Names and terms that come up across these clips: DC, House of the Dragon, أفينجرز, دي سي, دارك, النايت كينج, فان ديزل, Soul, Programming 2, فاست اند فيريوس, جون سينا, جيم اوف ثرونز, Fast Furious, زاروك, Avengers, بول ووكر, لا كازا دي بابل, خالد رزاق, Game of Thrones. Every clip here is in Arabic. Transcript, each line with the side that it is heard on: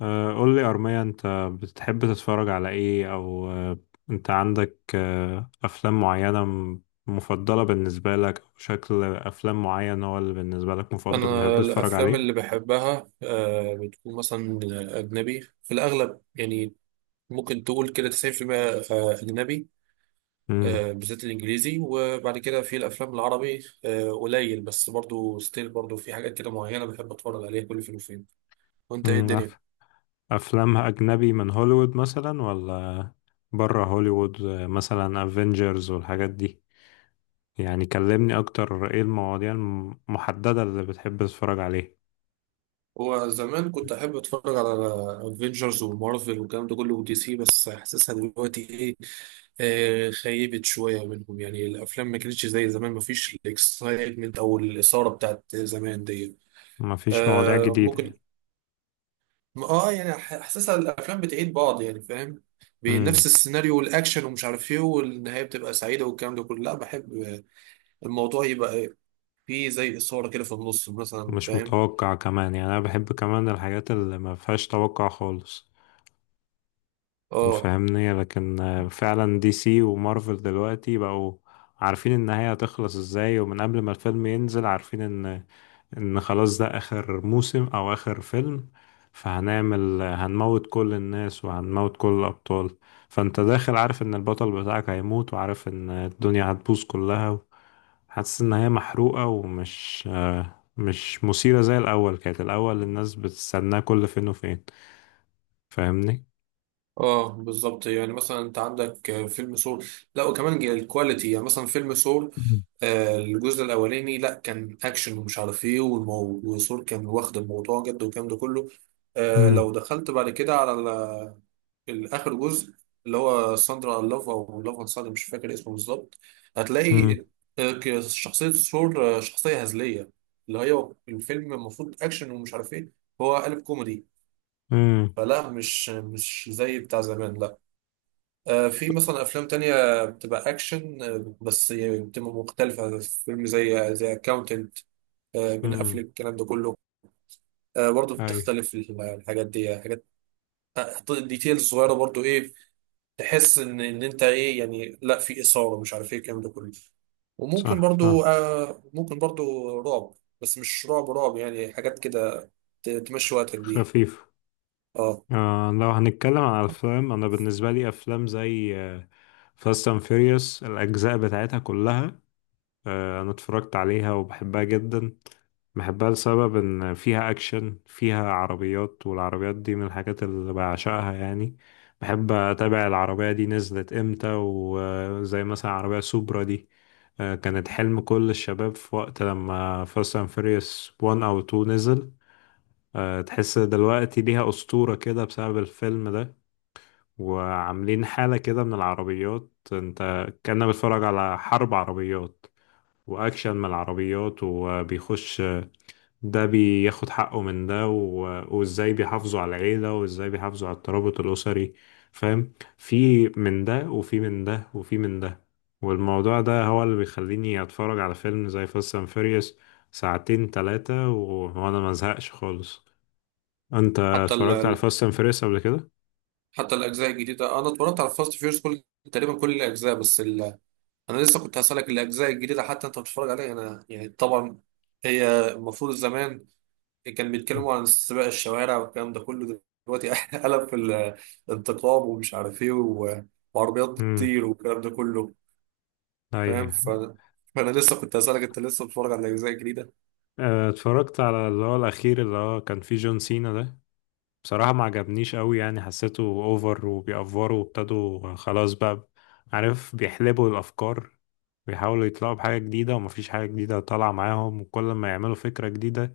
left: قول لي أرمية أنت بتحب تتفرج على إيه أو أنت عندك أفلام معينة مفضلة بالنسبة لك أو شكل أفلام معين هو اللي بالنسبة لك مفضل بتحب
right: أنا
left: تتفرج
right: الأفلام
left: عليه؟
right: اللي بحبها بتكون مثلا أجنبي في الأغلب يعني ممكن تقول كده 90%. أجنبي
left: مم.
right: بالذات الإنجليزي وبعد كده في الأفلام العربي قليل، بس برضو ستيل برضو في حاجات كده معينة بحب أتفرج عليها كل فين وفين. وأنت إيه
left: مم.
right: الدنيا؟
left: أف- أفلام أجنبي من هوليوود مثلا ولا برا هوليوود مثلا أفينجرز والحاجات دي. يعني كلمني أكتر إيه المواضيع المحددة اللي بتحب تتفرج عليها.
right: هو زمان كنت احب اتفرج على افنجرز ومارفل والكلام ده كله ودي سي، بس حاسسها دلوقتي ايه، آه خيبت شويه منهم. يعني الافلام ما كانتش زي زمان، ما فيش الاكسايتمنت او الاثاره بتاعت زمان دي.
left: مفيش مواضيع
right: آه
left: جديدة
right: ممكن.
left: يعني.
right: اه يعني حاسسها الافلام بتعيد بعض، يعني فاهم،
left: مم.
right: بنفس السيناريو والاكشن ومش عارف ايه، والنهايه بتبقى سعيده والكلام ده كله، لا بحب الموضوع يبقى إيه، فيه زي اثاره كده في النص مثلا،
left: مش
right: فاهم.
left: متوقع كمان، يعني انا بحب كمان الحاجات اللي ما فيهاش توقع خالص.
right: اه.
left: فاهمني؟ لكن فعلا دي سي ومارفل دلوقتي بقوا عارفين النهاية هتخلص ازاي، ومن قبل ما الفيلم ينزل عارفين ان خلاص ده اخر موسم او اخر فيلم. هنموت كل الناس وهنموت كل الابطال. فانت داخل عارف ان البطل بتاعك هيموت، وعارف ان الدنيا هتبوظ كلها. حاسس ان هي محروقة ومش مش مثيرة زي الاول. كانت الاول الناس بتستناه كل فين وفين، فاهمني؟
right: اه بالظبط. يعني مثلا انت عندك فيلم سول، لا وكمان الكواليتي. يعني مثلا فيلم سول،
left: مم.
right: الجزء الاولاني لا كان اكشن ومش عارف ايه وسول كان واخد الموضوع جد والكلام ده كله.
left: امم
right: لو دخلت بعد كده على الاخر جزء اللي هو ساندرا لاف او لاف اند ساندرا، مش فاكر اسمه بالظبط،
left: امم
right: هتلاقي شخصية سول شخصية هزلية، اللي هي الفيلم المفروض اكشن ومش عارف ايه، هو قالب كوميدي.
left: امم
right: فلا، مش زي بتاع زمان، لا. في مثلا افلام تانية بتبقى اكشن، بس يعني بتبقى مختلفة، فيلم زي اكاونتنت، بين
left: امم
right: افلك، الكلام ده كله. برضه
left: اي.
right: بتختلف الحاجات دي، حاجات ديتيلز صغيرة برضه ايه، تحس ان انت ايه، يعني لا في اثارة مش عارف ايه الكلام ده كله. وممكن
left: صح، فاهم.
right: برضه، ممكن برضه رعب، بس مش رعب رعب، يعني حاجات كده تمشي وقتك بيها.
left: خفيف.
right: اه.
left: آه، لو هنتكلم عن الافلام انا بالنسبة لي افلام زي فاست اند فيريوس الاجزاء بتاعتها كلها، انا اتفرجت عليها وبحبها جدا. بحبها لسبب ان فيها اكشن، فيها عربيات، والعربيات دي من الحاجات اللي بعشقها يعني. بحب اتابع العربية دي نزلت امتى، وزي مثلا عربية سوبرا دي كانت حلم كل الشباب في وقت لما فاست اند فيريوس 1 او 2 نزل. تحس دلوقتي ليها أسطورة كده بسبب الفيلم ده. وعاملين حالة كده من العربيات، انت كأنك بتتفرج على حرب عربيات واكشن من العربيات، وبيخش ده بياخد حقه من ده و... وازاي بيحافظوا على العيلة وازاي بيحافظوا على الترابط الأسري. فاهم، في من ده وفي من ده وفي من ده. والموضوع ده هو اللي بيخليني اتفرج على فيلم زي فاست اند فيريوس ساعتين ثلاثة وانا ما زهقش خالص. انت
right: حتى
left: اتفرجت على فاست اند فيريوس قبل كده؟
right: حتى الاجزاء الجديدة، انا اتفرجت على فاست فيورس، كل تقريبا كل الاجزاء. بس انا لسه كنت هسألك الاجزاء الجديده حتى انت بتتفرج عليها. انا يعني طبعا، هي المفروض زمان كان بيتكلموا عن سباق الشوارع والكلام ده كله، دلوقتي قلب في الانتقام ومش عارف ايه وعربيات
left: امم.
right: بتطير والكلام ده كله.
left: اي.
right: فاهم، فانا لسه كنت هسألك انت لسه بتتفرج على الاجزاء الجديده.
left: اتفرجت على اللي هو الاخير اللي هو كان فيه جون سينا ده. بصراحة ما عجبنيش قوي، يعني حسيته اوفر وبيأفوروا وابتدوا خلاص بقى، عارف، بيحلبوا الأفكار. بيحاولوا يطلعوا بحاجة جديدة ومفيش حاجة جديدة طالعة معاهم، وكل ما يعملوا فكرة جديدة،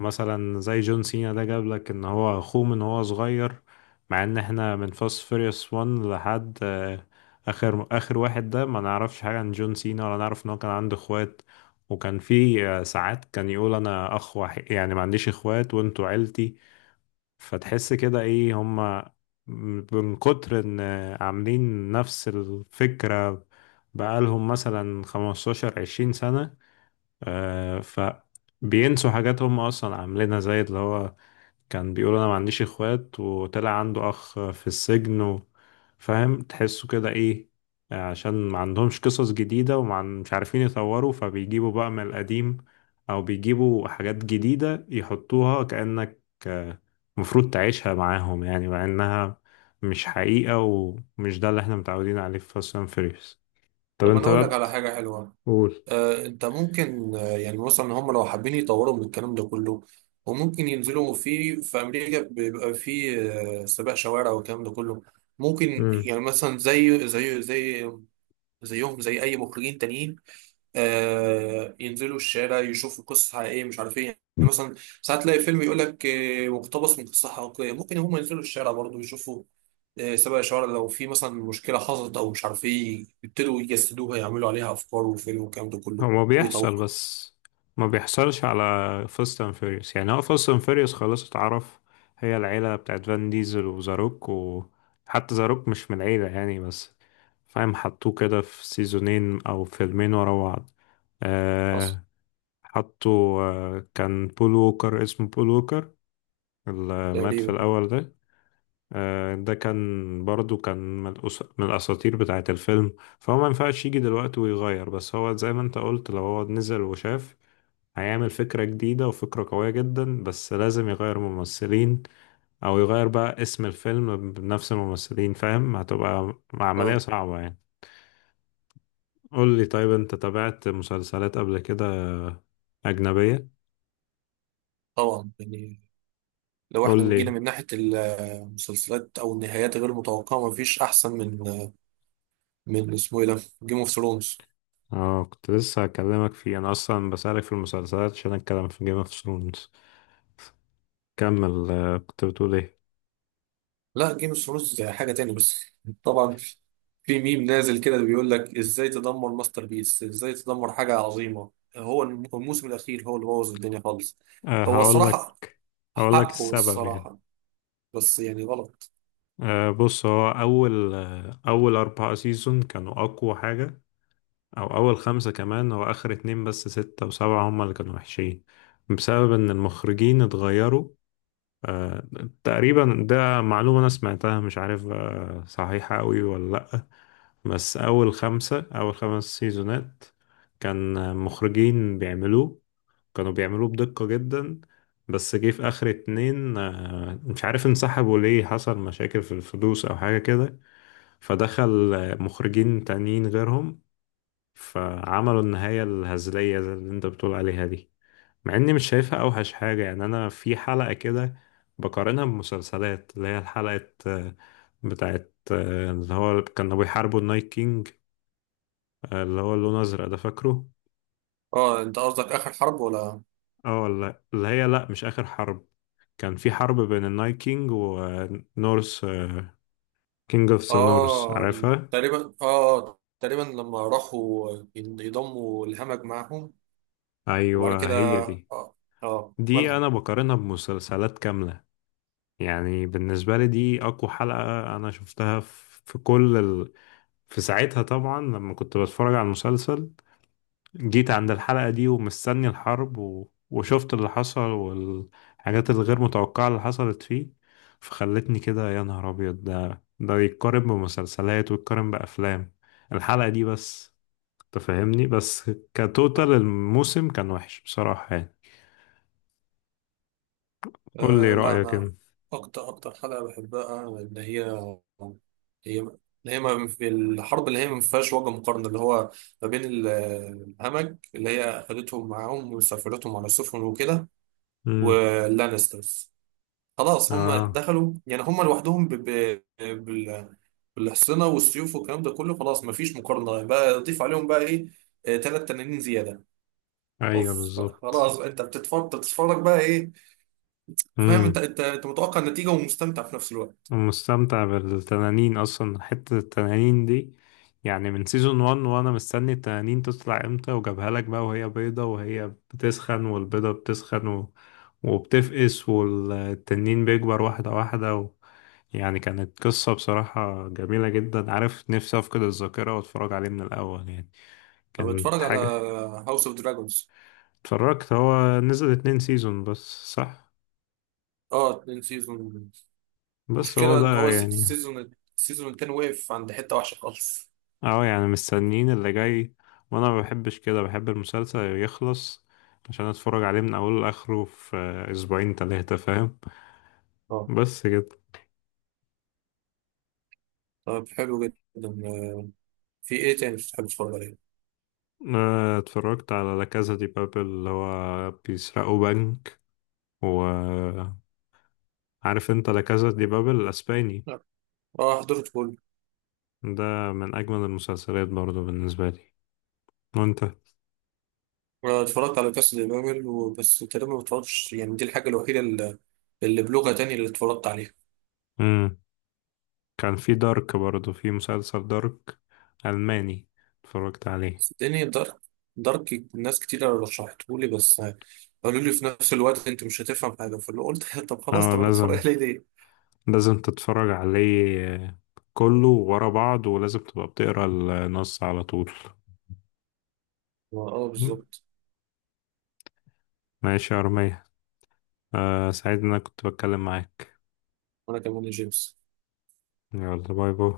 left: مثلا زي جون سينا ده، جاب لك ان هو اخوه من هو صغير. مع ان احنا من فاست فيريوس 1 لحد اخر واحد ده ما نعرفش حاجة عن جون سينا ولا نعرف ان هو كان عنده اخوات. وكان في ساعات كان يقول انا اخ وحيد، يعني ما عنديش اخوات وانتوا عيلتي. فتحس كده ايه هما، من كتر ان عاملين نفس الفكرة بقالهم مثلا 15 20 سنة، آه فبينسوا حاجات هم اصلا عاملينها، زي اللي هو كان بيقول انا ما عنديش اخوات وطلع عنده اخ في السجن فاهم تحسوا كده ايه. عشان ما عندهمش قصص جديدة مش عارفين يطوروا، فبيجيبوا بقى من القديم، او بيجيبوا حاجات جديدة يحطوها كأنك المفروض تعيشها معاهم، يعني مع انها مش حقيقة ومش ده اللي احنا متعودين عليه في فاست اند فيريوس. طب
right: طب انا
left: انت
right: اقول
left: بقى،
right: لك على حاجه حلوه.
left: بتقول؟
right: انت ممكن، يعني مثلا هم لو حابين يطوروا من الكلام ده كله، وممكن ينزلوا في امريكا بيبقى في سباق شوارع والكلام ده كله. ممكن
left: امم.
right: يعني مثلا زي زيهم زي اي مخرجين تانيين، ينزلوا الشارع يشوفوا قصص حقيقية مش عارف ايه. يعني مثلا ساعات تلاقي فيلم يقول لك مقتبس من قصة حقيقية، ممكن هم ينزلوا الشارع برضه يشوفوا سبق شوارع، لو في مثلا مشكلة حصلت أو مش عارف ايه يبتدوا يجسدوها، يعملوا عليها أفكار وفيلم والكلام ده كله
left: هو ما بيحصل
right: ويطوروا.
left: بس، ما بيحصلش على فاست اند فيريوس. يعني هو فاست اند فيريوس خلاص اتعرف، هي العيلة بتاعت فان ديزل وزاروك، وحتى زاروك مش من العيلة يعني، بس فاهم حطوه كده في سيزونين او فيلمين ورا بعض. آه، حطوا آه كان بول ووكر، اسمه بول ووكر، اللي مات في
right: تقريبا.
left: الأول ده، ده كان برضو كان من الأساطير بتاعة الفيلم. فهو ما ينفعش يجي دلوقتي ويغير، بس هو زي ما انت قلت لو هو نزل وشاف هيعمل فكرة جديدة وفكرة قوية جدا، بس لازم يغير ممثلين أو يغير بقى اسم الفيلم بنفس الممثلين. فاهم، هتبقى عملية
right: اه
left: صعبة يعني. قول لي، طيب انت تابعت مسلسلات قبل كده؟ أجنبية.
right: طبعا. يعني لو
left: قول
right: احنا جينا
left: لي.
right: من ناحية المسلسلات أو النهايات غير متوقعة، مفيش أحسن من من اسمه ايه ده، جيم اوف ثرونز.
left: اه كنت لسه هكلمك فيه، انا اصلا بسألك في المسلسلات عشان اتكلم في جيم اوف ثرونز. كمل كنت بتقول ايه؟
right: لا جيم اوف ثرونز حاجه تاني، بس طبعا في ميم نازل كده بيقول لك ازاي تدمر ماستر بيس، ازاي تدمر حاجه عظيمه. هو الموسم الاخير هو اللي بوظ الدنيا خالص.
left: أه
right: هو
left: هقول
right: الصراحه
left: لك، هقول لك
right: حقه
left: السبب يعني.
right: الصراحه، بس يعني غلط.
left: أه، بص هو اول اول اربعة سيزون كانوا اقوى حاجة، او اول خمسة كمان. هو اخر اتنين بس ستة وسبعة هما اللي كانوا وحشين، بسبب ان المخرجين اتغيروا. أه تقريبا، ده معلومة انا سمعتها مش عارف أه صحيحة قوي ولا لا. بس اول خمسة، اول خمس سيزونات كان مخرجين بيعملوه، كانوا بيعملوه بدقة جدا. بس جه في آخر اتنين مش عارف انسحبوا ليه، حصل مشاكل في الفلوس أو حاجة كده. فدخل مخرجين تانيين غيرهم، فعملوا النهاية الهزلية زي اللي انت بتقول عليها دي. مع اني مش شايفها أوحش حاجة، يعني أنا في حلقة كده بقارنها بمسلسلات، اللي هي الحلقة بتاعت اللي هو كانوا بيحاربوا النايت كينج، اللي هو اللون أزرق ده، فاكره؟
right: اه انت قصدك اخر حرب ولا؟
left: اه، لا اللي هي لا، مش آخر حرب. كان في حرب بين النايت كينج ونورس كينج اوف ذا نورس،
right: اه
left: عارفها؟
right: تقريبا، اه تقريبا لما راحوا يضموا الهمج معاهم وبعد
left: ايوه
right: كده.
left: هي دي.
right: اه. اه
left: دي
right: مالها.
left: انا بقارنها بمسلسلات كاملة، يعني بالنسبة لي دي اقوى حلقة انا شفتها في في كل ال... في ساعتها طبعا لما كنت بتفرج على المسلسل، جيت عند الحلقة دي ومستني الحرب و... وشفت اللي حصل والحاجات الغير متوقعة اللي حصلت فيه، فخلتني كده يا نهار أبيض، ده ده يتقارن بمسلسلات ويتقارن بأفلام الحلقة دي بس. تفهمني، بس كتوتال الموسم كان وحش بصراحة يعني. قول
right: أه
left: لي
right: لا
left: رأيك
right: أنا،
left: انت.
right: أكتر حلقة بحبها اللي هي، هي اللي هي ما في الحرب اللي هي ما فيهاش وجه مقارنة، اللي هو ما بين الهمج اللي هي أخدتهم معاهم وسافرتهم على السفن وكده،
left: امم.
right: واللانسترز. خلاص هم
left: اه.
right: دخلوا، يعني هم لوحدهم بالحصنة والسيوف والكلام ده كله، خلاص ما فيش مقارنة بقى، ضيف عليهم بقى إيه، تلات تنانين زيادة.
left: ايوه
right: أوف،
left: بالظبط.
right: خلاص أنت بتتفرج بقى إيه. فاهم، أنت متوقع النتيجة ومستمتع في نفس الوقت.
left: مستمتع بالتنانين اصلا، حتة التنانين دي يعني من سيزون 1 وانا مستني التنانين تطلع امتى. وجابها لك بقى وهي بيضة، وهي بتسخن والبيضة بتسخن و... وبتفقس والتنين بيكبر واحدة واحدة و... يعني كانت قصة بصراحة جميلة جدا. عارف نفسي افقد الذاكرة واتفرج عليه من الاول يعني،
right: طب
left: كانت
right: اتفرج على
left: حاجة.
right: هاوس اوف دراجونز.
left: اتفرجت. هو نزل اتنين سيزون بس، صح؟
right: اه اتنين سيزون،
left: بس هو
right: مشكلة ان هو
left: ده يعني.
right: السيزون، السيزون التاني وقف عند حتة وحشة خالص.
left: اه يعني مستنيين اللي جاي، وانا ما بحبش كده، بحب المسلسل يخلص عشان اتفرج عليه من اوله لاخره في اسبوعين تلاتة، فاهم؟
right: اه.
left: بس كده.
right: طب حلو جدا. آه، في ايه تاني بتحب تتفرج عليه؟
left: اتفرجت على لا كازا دي بابل، اللي هو بيسرقوا بنك، وعارف. انت لا كازا دي بابل الاسباني
right: لا. اه حضرت كله.
left: ده من اجمل المسلسلات برضو بالنسبة لي. وانت؟
right: اتفرجت على كاس البابل وبس تقريبا، ما اتفرجتش، يعني دي الحاجة الوحيدة اللي بلغة تانية اللي اتفرجت عليها.
left: مم. كان في دارك برضو، في مسلسل دارك الماني، اتفرجت عليه.
right: صدقني دارك ناس كتير رشحتهولي، بس قالوا لي في نفس الوقت انت مش هتفهم حاجة، فاللي قلت طب خلاص،
left: اه
right: طب انا اتفرج
left: لازم،
right: عليه ليه؟
left: لازم تتفرج عليه كله ورا بعض، ولازم تبقى بتقرا النص على طول.
right: اه بالظبط.
left: ماشي يا أرمية، آه سعيد إن أنا كنت بتكلم معاك.
right: وانا كمان يا جيمس.
left: يلا، باي باي.